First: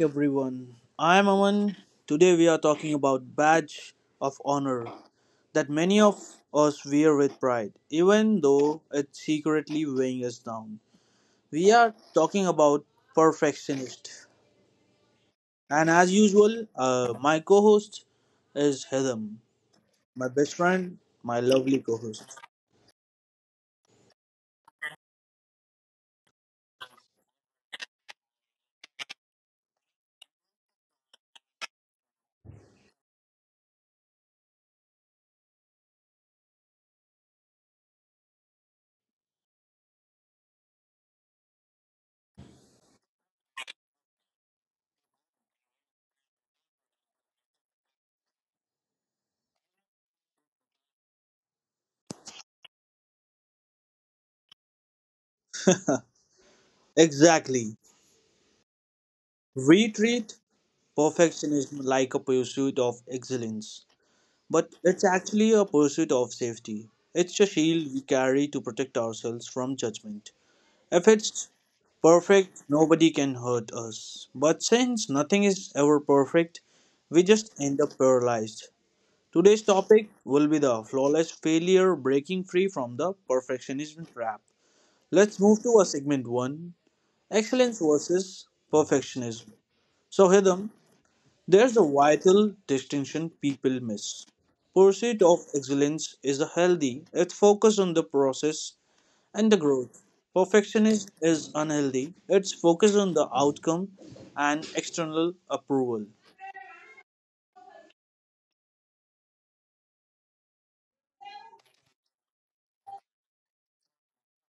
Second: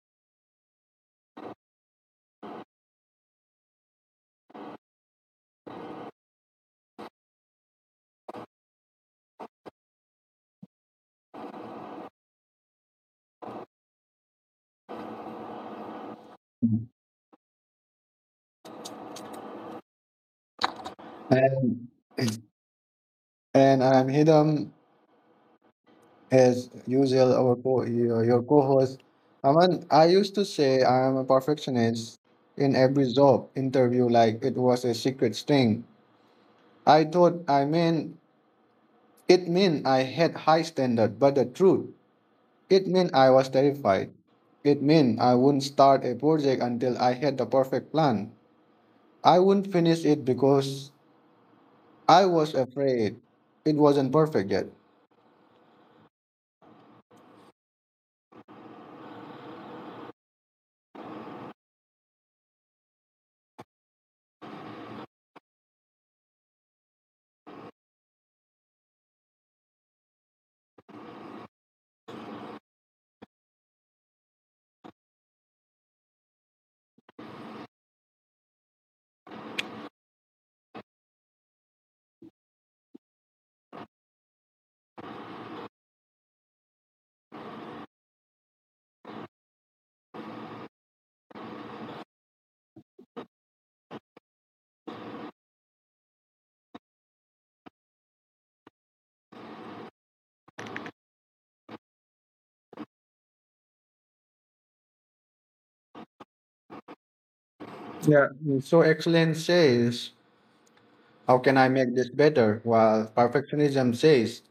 everyone. I am Aman. Today we are talking about badge of honor that many of us wear with pride, even though it's secretly weighing us down. We are talking about perfectionist, and as usual, Mm-hmm. My co-host is Hidam, my best friend, my lovely And co-host. and I'm Hidam, as usual, our co your co-host. Aman, I used to say I'm a perfectionist in every job interview, like it was a secret sting. I thought I mean it meant I had high standard, but the truth, it meant I was terrified. It meant I wouldn't start a project until I had the perfect plan. I wouldn't finish it because I was afraid it wasn't perfect yet. Exactly. We treat perfectionism like a pursuit of excellence, but it's actually a pursuit of safety. It's a shield we carry to protect ourselves from judgment. If it's perfect, nobody can hurt us. But since nothing is ever perfect, we just end up paralyzed. Today's topic will be the flawless failure breaking free from the perfectionism trap. Let's move to a segment one, excellence versus perfectionism. So, Hidam, there's a vital distinction people miss. Pursuit of excellence is a healthy, it focuses on the process and the growth. Perfectionism is unhealthy, it's focused on the outcome and external approval. Yeah. So excellence says, how can I make this better? While perfectionism says,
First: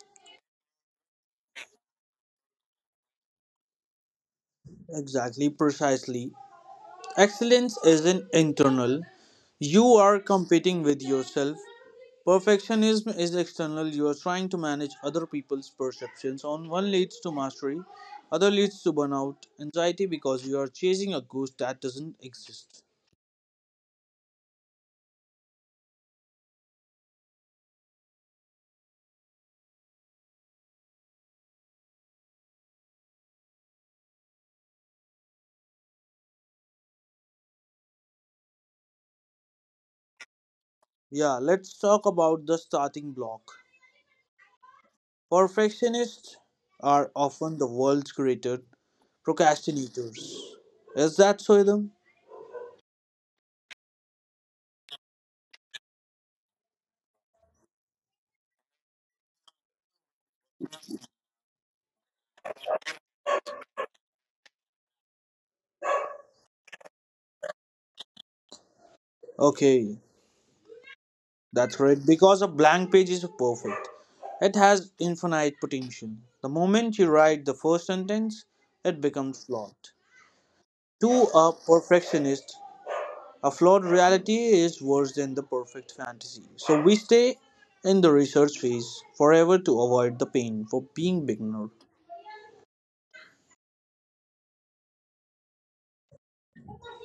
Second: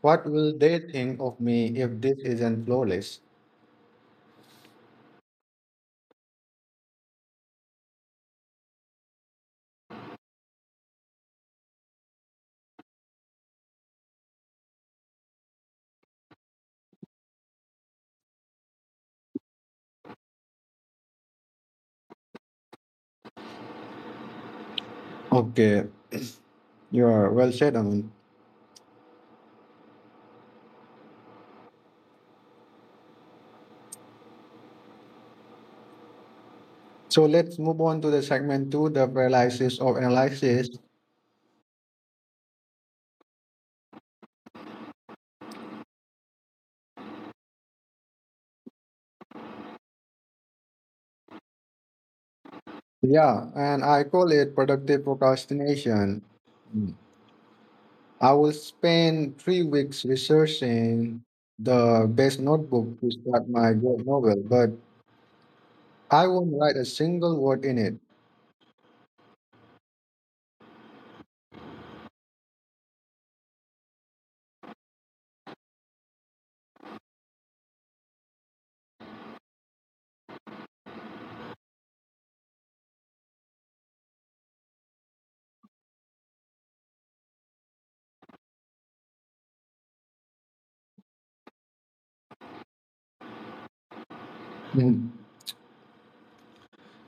what will they think of me if this isn't flawless? Exactly, precisely. Excellence isn't internal, you are competing with yourself. Perfectionism is external, you are trying to manage other people's perceptions. On one leads to mastery, other leads to burnout, anxiety because you are chasing a ghost that doesn't exist. Okay, you are well said, Amin. So let's move on to the segment two, the paralysis of analysis. Yeah, let's talk about the starting block. Perfectionists are often the world's greatest procrastinators. Is that so, Idam? Yeah, and I call it productive procrastination. Mm. I will spend 3 weeks researching the best notebook to start my great novel, but I won't write a single word in it. Okay, that's right. Because a blank page is perfect. It has infinite potential. The moment you write the first sentence, it becomes flawed. To a perfectionist, a flawed reality is worse than the perfect fantasy. So we stay in the research phase forever to avoid the pain for being beginner. Mm.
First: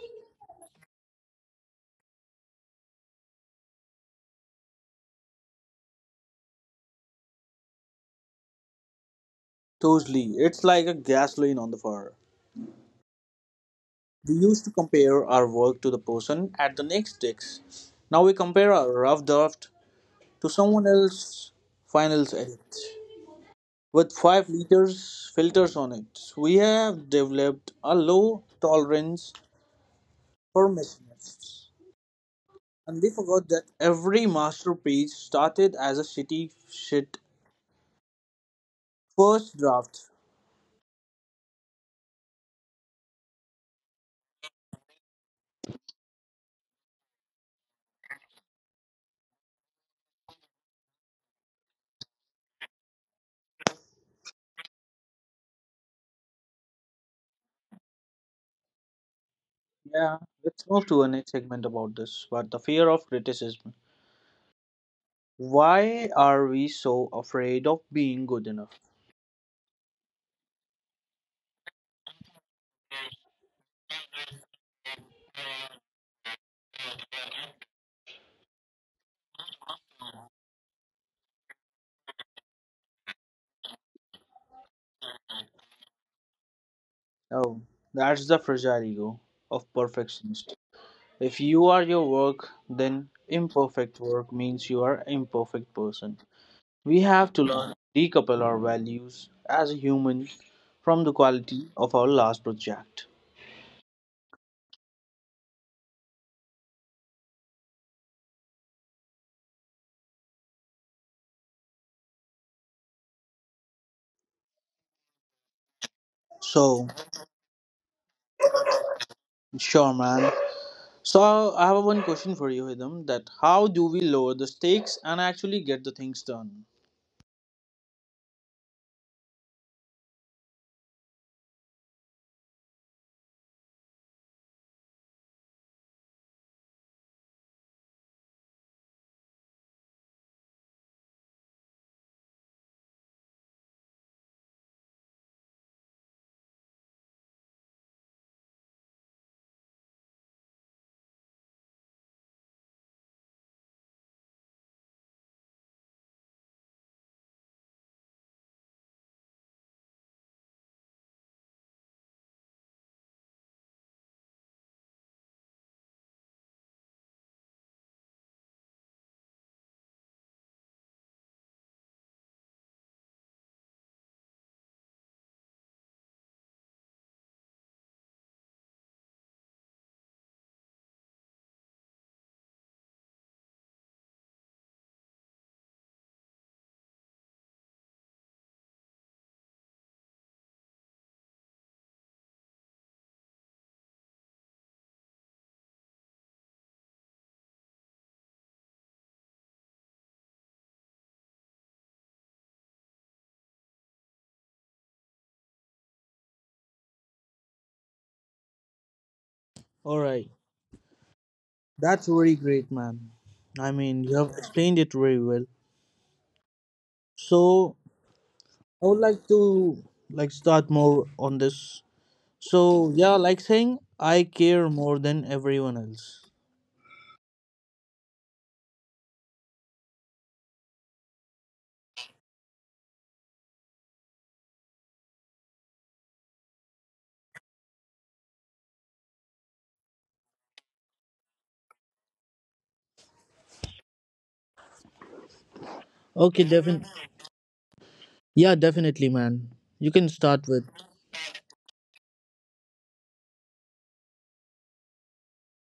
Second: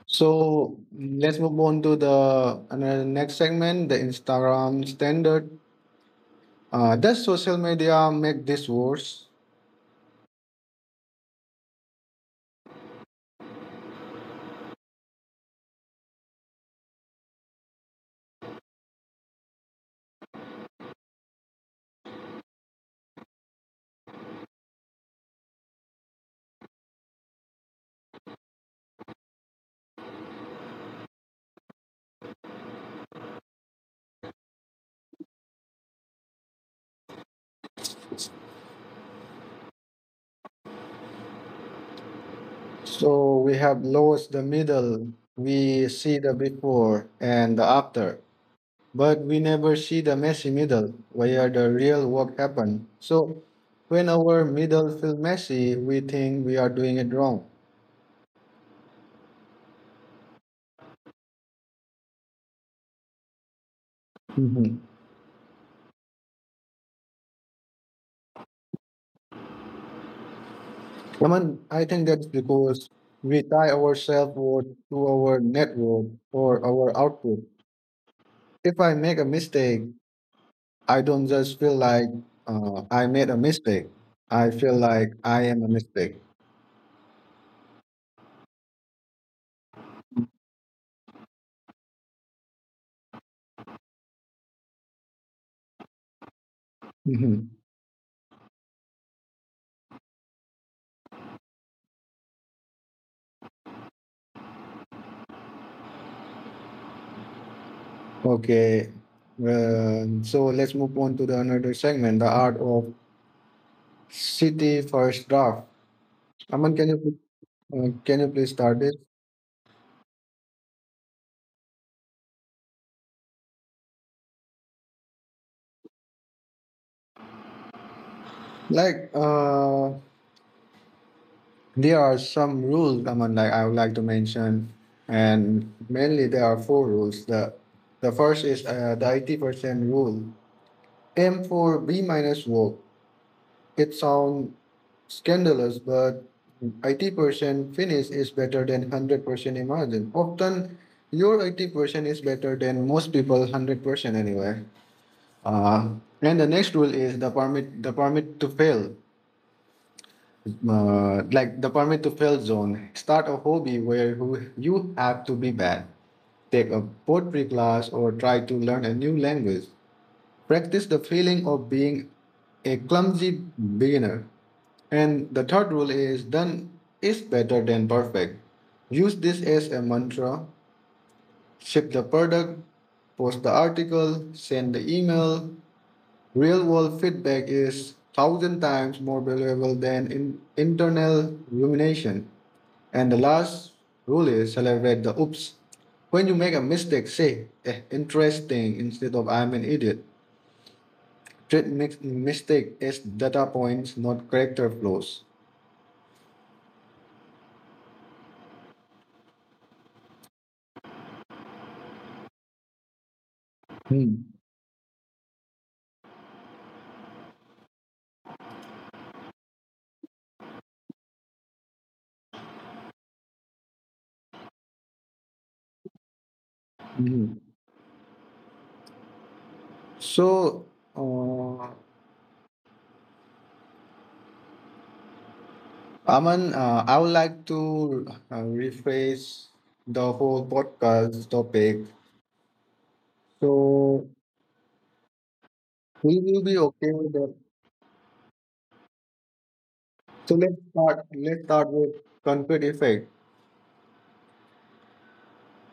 So let's move on to the another next segment, the Instagram standard. Does social media make this worse? Totally, it's like a gasoline on the fire. We used to compare our work to the person at the next desk. Now we compare our rough draft to someone else's finals edit. With 5 liters filters on it, we have developed a low tolerance for mishaps. And we forgot that every masterpiece started as a shitty shit first draft. So we have lost the middle. We see the before and the after, but we never see the messy middle where the real work happened. So when our middle feel messy, we think we are doing it wrong. Yeah, let's move to a next segment about this. But the fear of criticism. Mhm. Why are we so afraid of being good enough? Aman, I think that's because we tie our self worth to our net worth or our output. If I make a mistake, I don't just feel like I made a mistake. I feel like I am a mistake. Oh, that's the fragile ego of perfectionist. If you are your work, then imperfect work means you are imperfect person. We have to Mhm. learn to decouple our values as a human from the quality of our last project. Okay. Well, so let's move on to the another segment, the art of city first draft. Aman, So, can you please start this? sure, man. So, I have one question for you, Hidam, that how do we lower the stakes and actually get the things done? Like, uh, There are some rules, I mean, like I would like to mention, and mainly there are four rules. The first is the 80% rule. Aim for B minus work. It sounds scandalous, but 80% finish is better than 100% imagine. Often, your 80% is better than most people 100% anyway. Uh, and the next rule is the permit to fail. Like the permit to fail zone. Start a hobby where you have to be bad. Take a pottery class or try to learn a new language. Practice the feeling of being a clumsy beginner. And the third rule is done is better than perfect. Use this as a mantra. Ship the product, post the article, send the email. Real world feedback is thousand times more valuable than in internal rumination. And the last rule is celebrate the oops. When you make a mistake, say eh, interesting instead of I'm an idiot. Treat mistake as data points, not character flaws. All right. That's very great, man. I mean, Hmm. you have explained it very well. So, I would like to like start more on this. So yeah, like saying I care more than everyone else. Mhm. So, uh, Aman, I would like to rephrase the whole podcast topic. So, will Okay, you be definitely. okay with that? Yeah, definitely, man. You can So start let's with. start. Let's start with concrete effect.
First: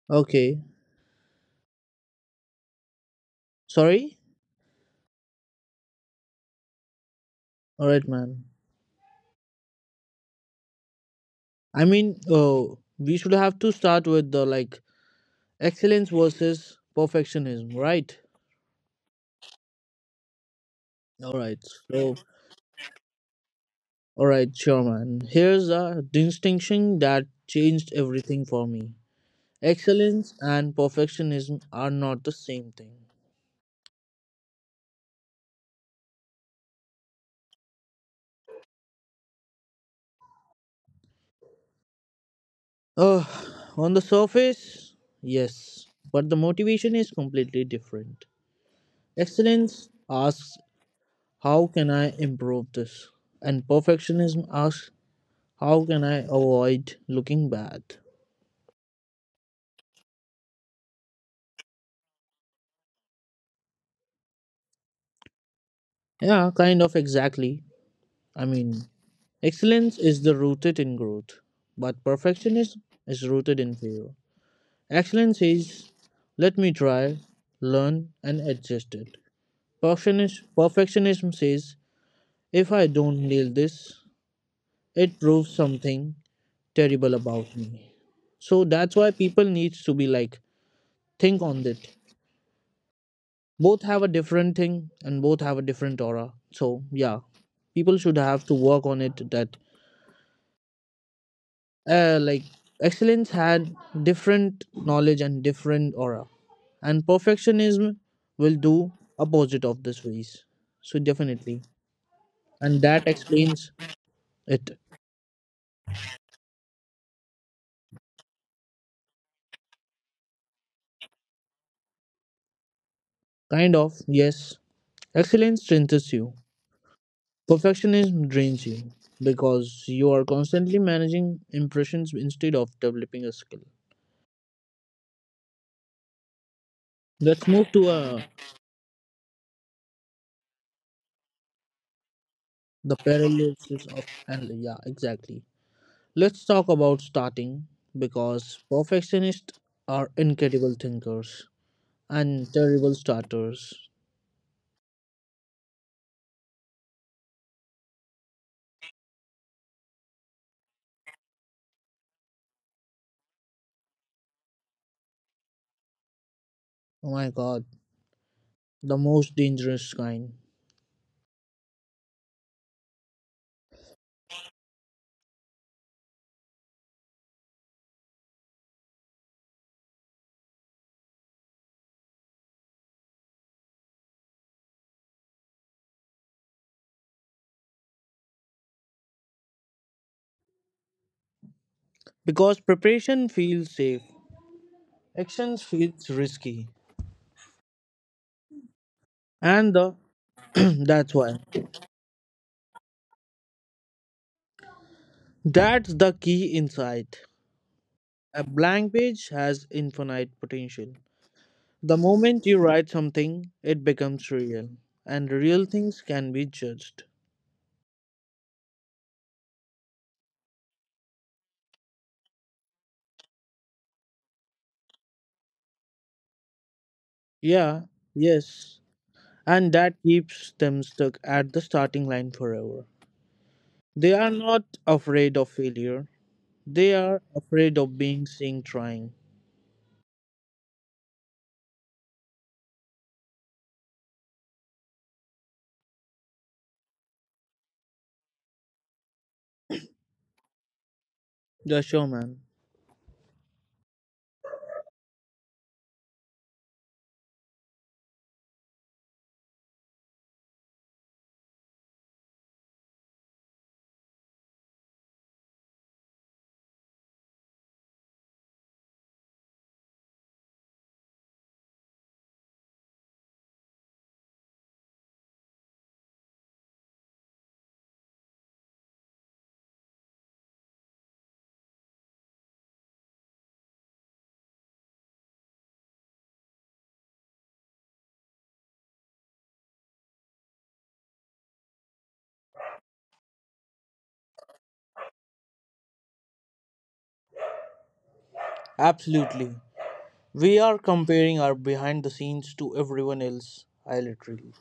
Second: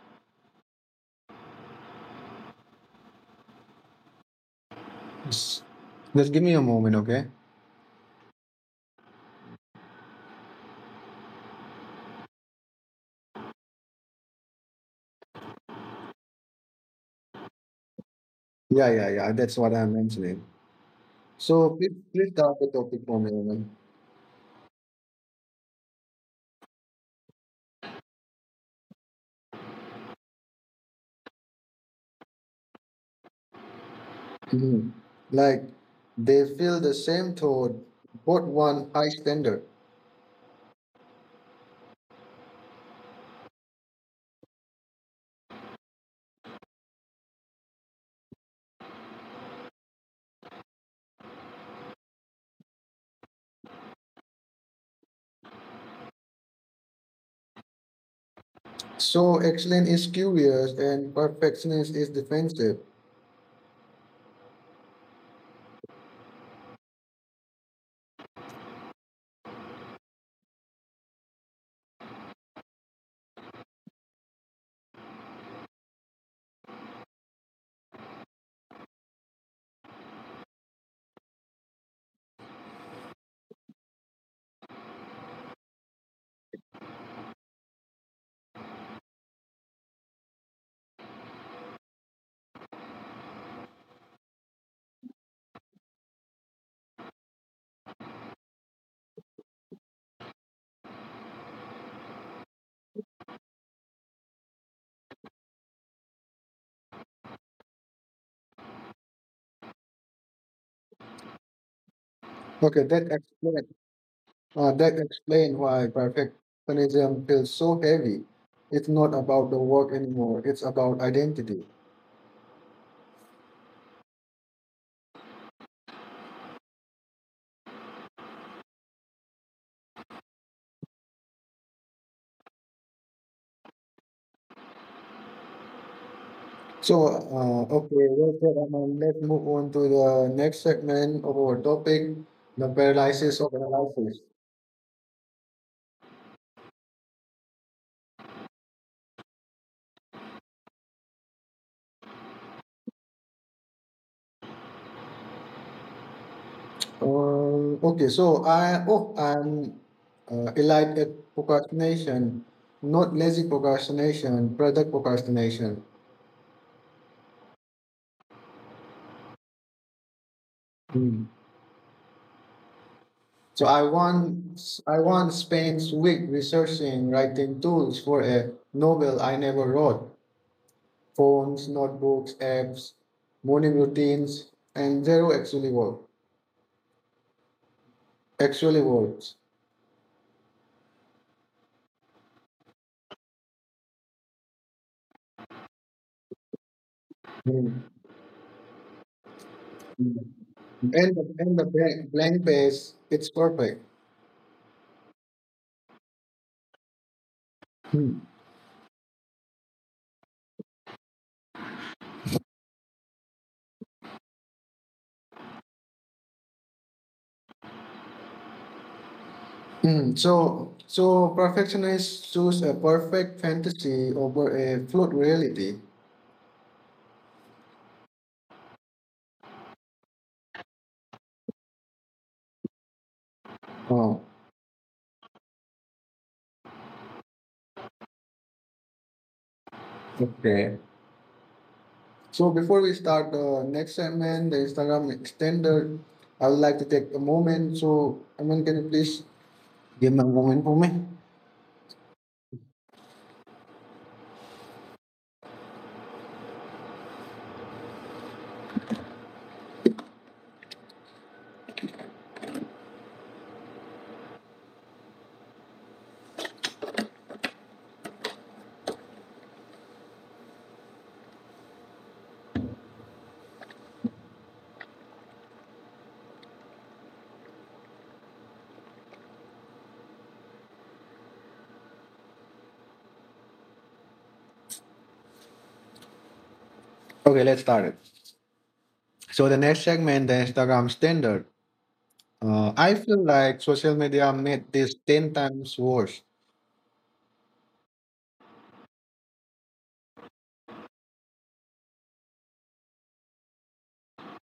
Okay. Sorry? S- Just give me a moment, okay? Alright, man. I mean, oh, we should have to start with the like excellence versus perfectionism, right? Yeah, yeah, yeah. That's what I'm mentioning. Alright. So please, So, please start the topic for me, woman. alright, sure, man. Here's a distinction that changed everything for me. Excellence and perfectionism are not the same thing. Mhm. Like they feel the same thought, but one high standard. Uh, on the surface, yes, but the motivation is completely different. Excellence asks, how can I improve this? And perfectionism asks, how can I avoid looking bad? So excellence is curious and perfectionist is defensive. Yeah, kind of exactly. I mean, excellence is the rooted in growth, but perfectionism is rooted in fear. Excellence is, let me try, learn, and adjust it. Perfectionism says, if I don't nail this, it proves something terrible about me. So that's why people needs to be like think on it. Both have a different thing and both have a different aura. So yeah, people should have to work on it. That like excellence had different knowledge and different aura, and perfectionism will do opposite of this ways. So definitely, and Okay, that explains it. that explain why perfectionism feels so heavy. It's not about the work anymore. It's about identity. Kind of yes, excellence strengthens you. Perfectionism drains you because you are constantly managing impressions instead of developing a skill. So, Let's move to okay, well said, Aman. Let's move on to the next segment of our topic, the the paralysis of paralysis of analysis. and yeah, exactly. Let's talk about starting because perfectionists are incredible thinkers and terrible starters. Okay, so I'm elite at procrastination, not lazy procrastination, product procrastination. Oh my god, the most dangerous kind. Hmm. So I once spent week researching writing tools for a novel I never wrote. Phones, notebooks, apps, morning routines, and zero actually work. Actually works. Because preparation feels safe, actions feels risky, Mm. and the And that's the, why and the blank page, it's perfect. that's the key insight. Mm. A blank page has infinite potential. The moment you write something, it becomes real, and real things can be judged. So perfectionists choose a perfect fantasy over a flawed reality. Yeah, yes, and that keeps them stuck at the starting line forever. They Oh, are not afraid of failure, they are afraid of being seen trying. okay. So before we start the next segment, the Instagram extender, I would like to take a moment. So I mean, can you please give me a moment for me? The showman. Okay, let's start it. So the next segment, the Instagram standard. I feel like social media made this 10 times worse. Absolutely. We are comparing our behind the scenes to everyone else. I literally.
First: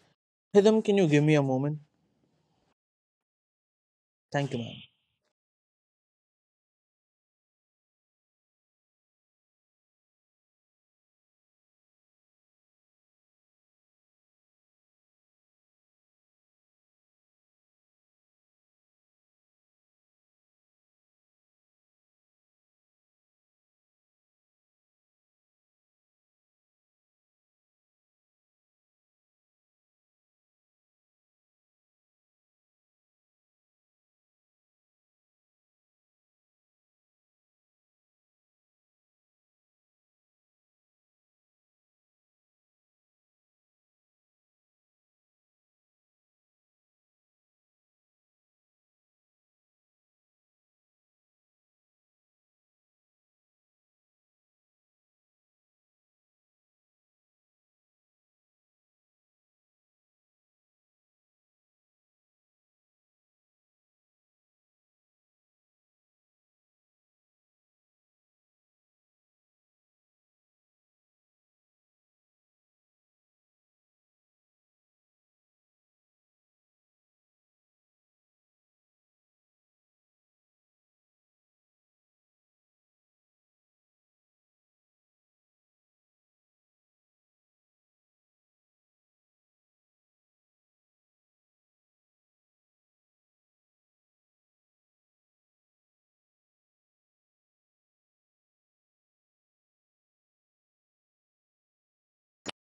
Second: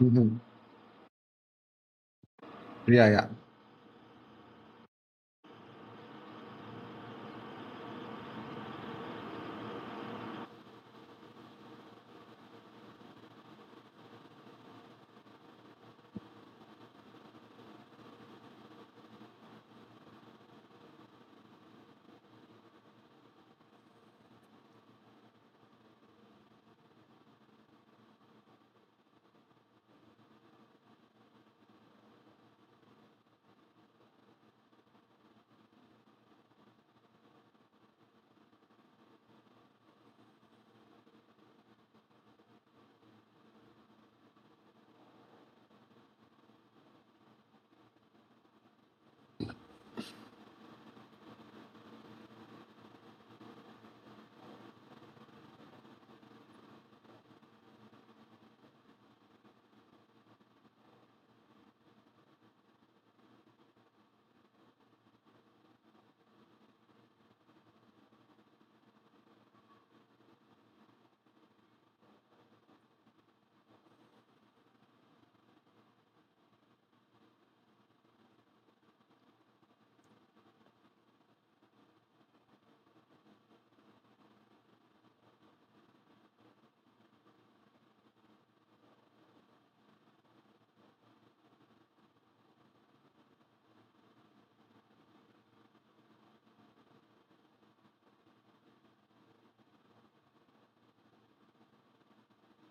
Mhm. Hidam, can you give me a moment? Yeah, yeah. Thank you, ma'am.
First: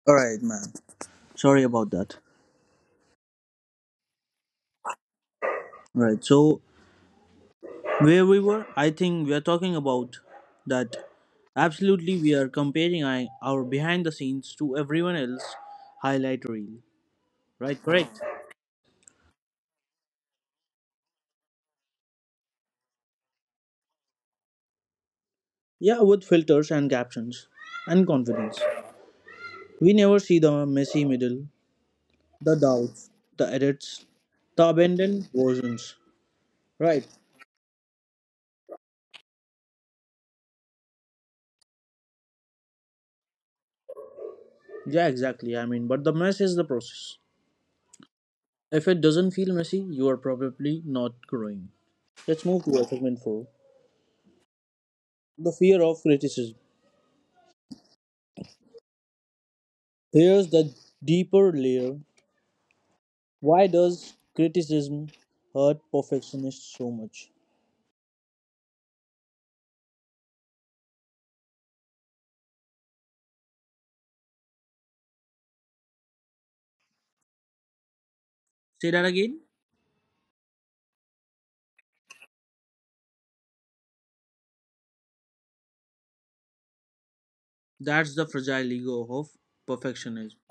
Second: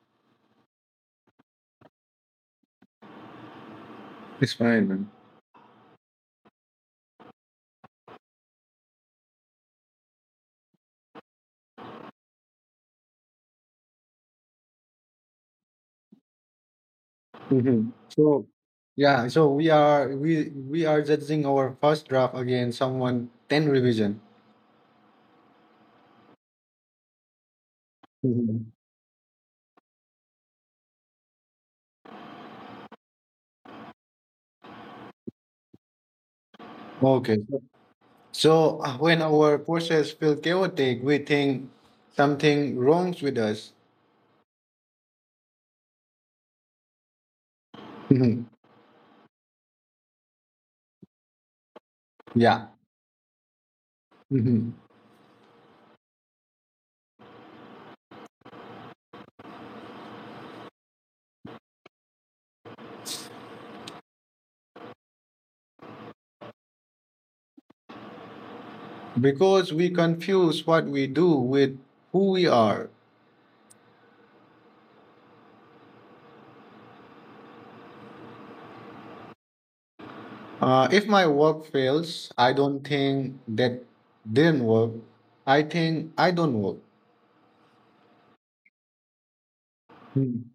All right, man. Sorry about that. It's fine, man. Right. So where we were, I think we are talking about that. Absolutely, we are comparing our behind the scenes to everyone else highlight reel. Right. Mhm. Correct. So, yeah, so we are judging our first draft against someone 10 revision. Yeah, with filters and captions and confidence. Mhm. We never see the messy middle, the doubts, the edits, the abandoned versions. Right. Okay. So, when our process feel chaotic, we think something wrongs with us. Yeah, exactly. I mean, but the mess is the process. Mhm. If it doesn't feel messy, you are probably not growing. Let's Yeah. move to our segment four, Mhm. the fear of criticism. Here's the deeper layer. Why does criticism hurt perfectionists so much? Because we confuse what we do with who we are. Say that again. If my work fails, I don't think that didn't work. I think I don't work. That's the fragile ego of perfectionism. Hmm.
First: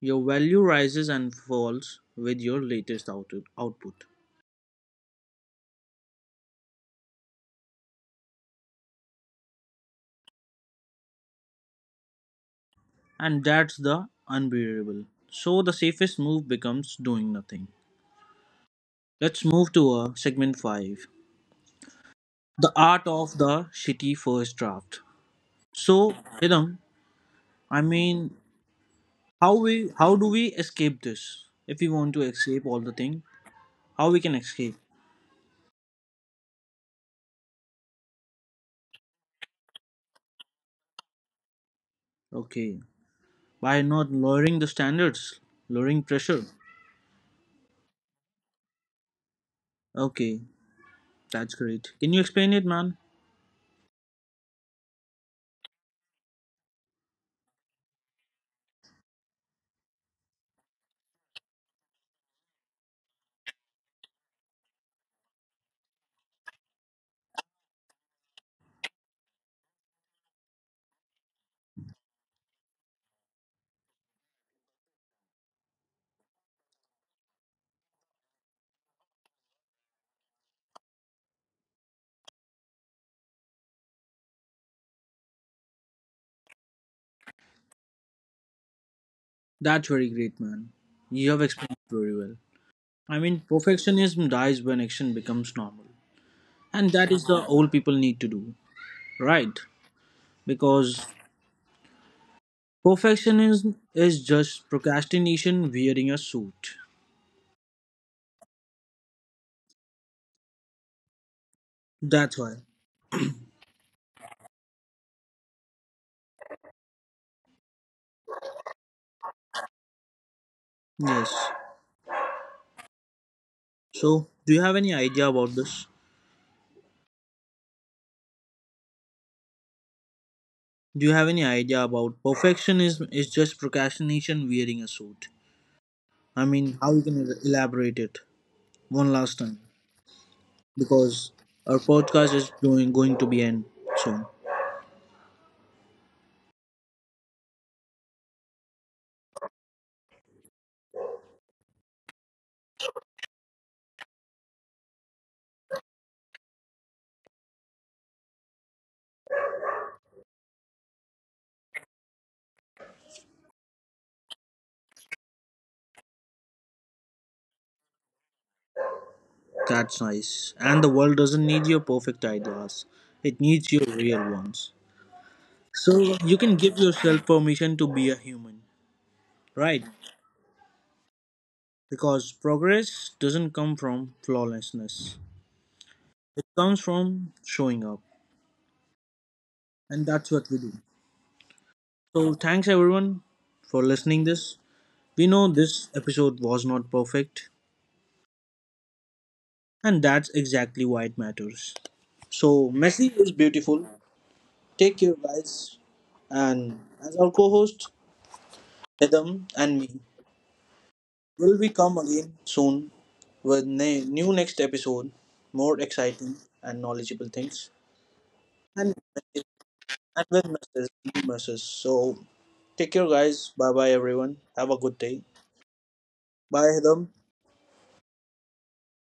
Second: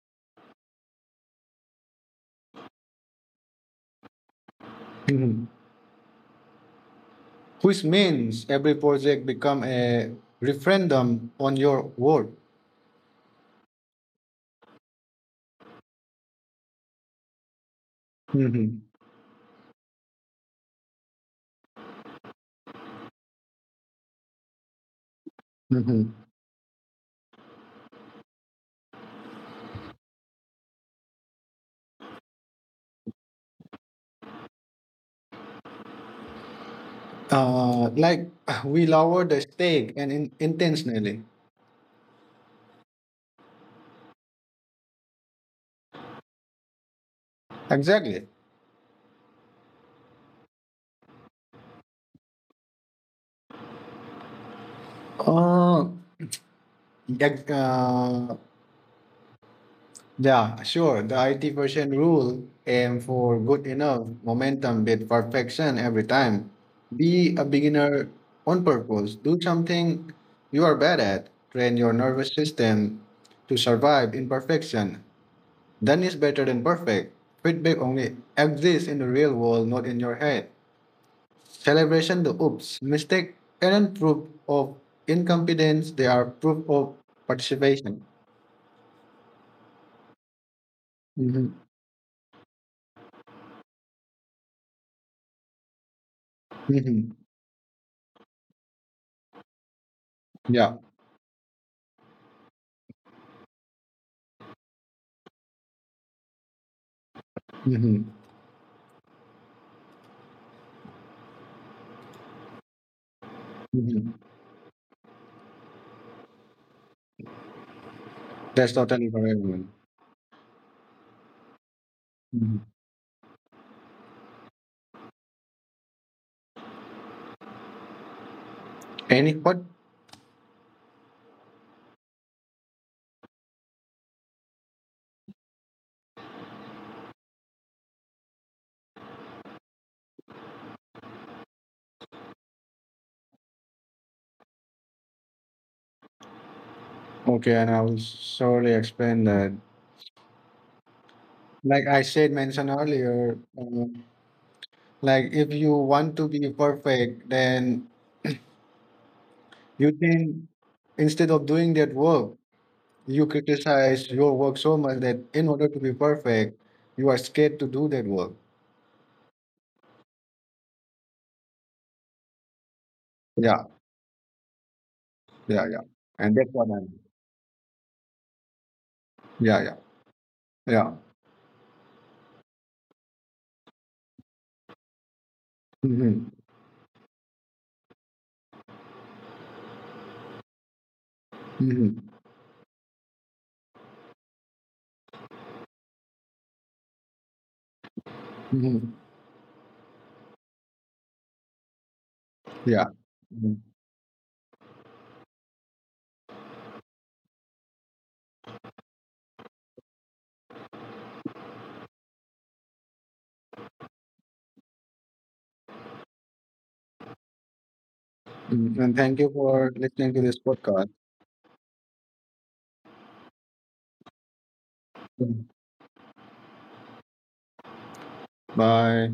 Your value rises and falls with your latest output. Mhm. Which means every project become a referendum on your work. And that's the unbearable. So the safest move becomes doing nothing. Mhm. Let's move to a segment 5. The art of the shitty first draft. So, Mhm. Idam, I mean, how do we escape this if we want to escape all the thing how we can escape. Like we lower the stake and intentionally. Okay, by not lowering the standards, lowering pressure. Exactly. Okay, that's great, can you explain it, man? Uh, ex- uh, Yeah, sure. The 80% rule aim for good enough momentum with perfection every time. Be a beginner on purpose. Do something you are bad at. Train your nervous system to survive imperfection. Done is better than perfect. Feedback only exists in the real world, not in your head. Celebration the oops, mistake aren't proof of incompetence, they are proof of participation. That's very great, man, you have Mhm, explained it very well. I mean, perfectionism dies when action becomes normal, and that mhm, is the all people need to do, right? yeah. Because perfectionism is just procrastination wearing a suit, Hmm. that's why. That's totally for everyone. Yes. Mhm. So do you have any idea about this? Any what? Do you have any idea about perfectionism is just procrastination wearing a suit? I mean, how you can elaborate it one last time? Because our podcast is doing going to be end soon. Okay, and I will surely explain that. Like I said, mentioned earlier, like if you want to be perfect, then you think instead of doing that work, you criticize your work so much that in order to be perfect, you are scared to do that work. That's nice. And the world doesn't need your perfect ideas. It Yeah, needs your real ones. yeah, yeah. So you And that's can what give I'm. yourself permission to be a human, Yeah, yeah, right? yeah. Because progress doesn't come from flawlessness. Hmm. It comes from showing up. And that's what we do. Hmm. So thanks everyone for listening this. We know this episode was not perfect, Hmm. and that's exactly why it matters. So Yeah. Messi is Mhm. beautiful. Take care guys, and as our co-host Hidam and me will we come again soon with new next episode, more exciting and knowledgeable things. Mhm. and And thank you for listening to and this with messes, podcast. new messes. So take care guys. Bye bye everyone. Have a good day. Bye Hidam. Bye.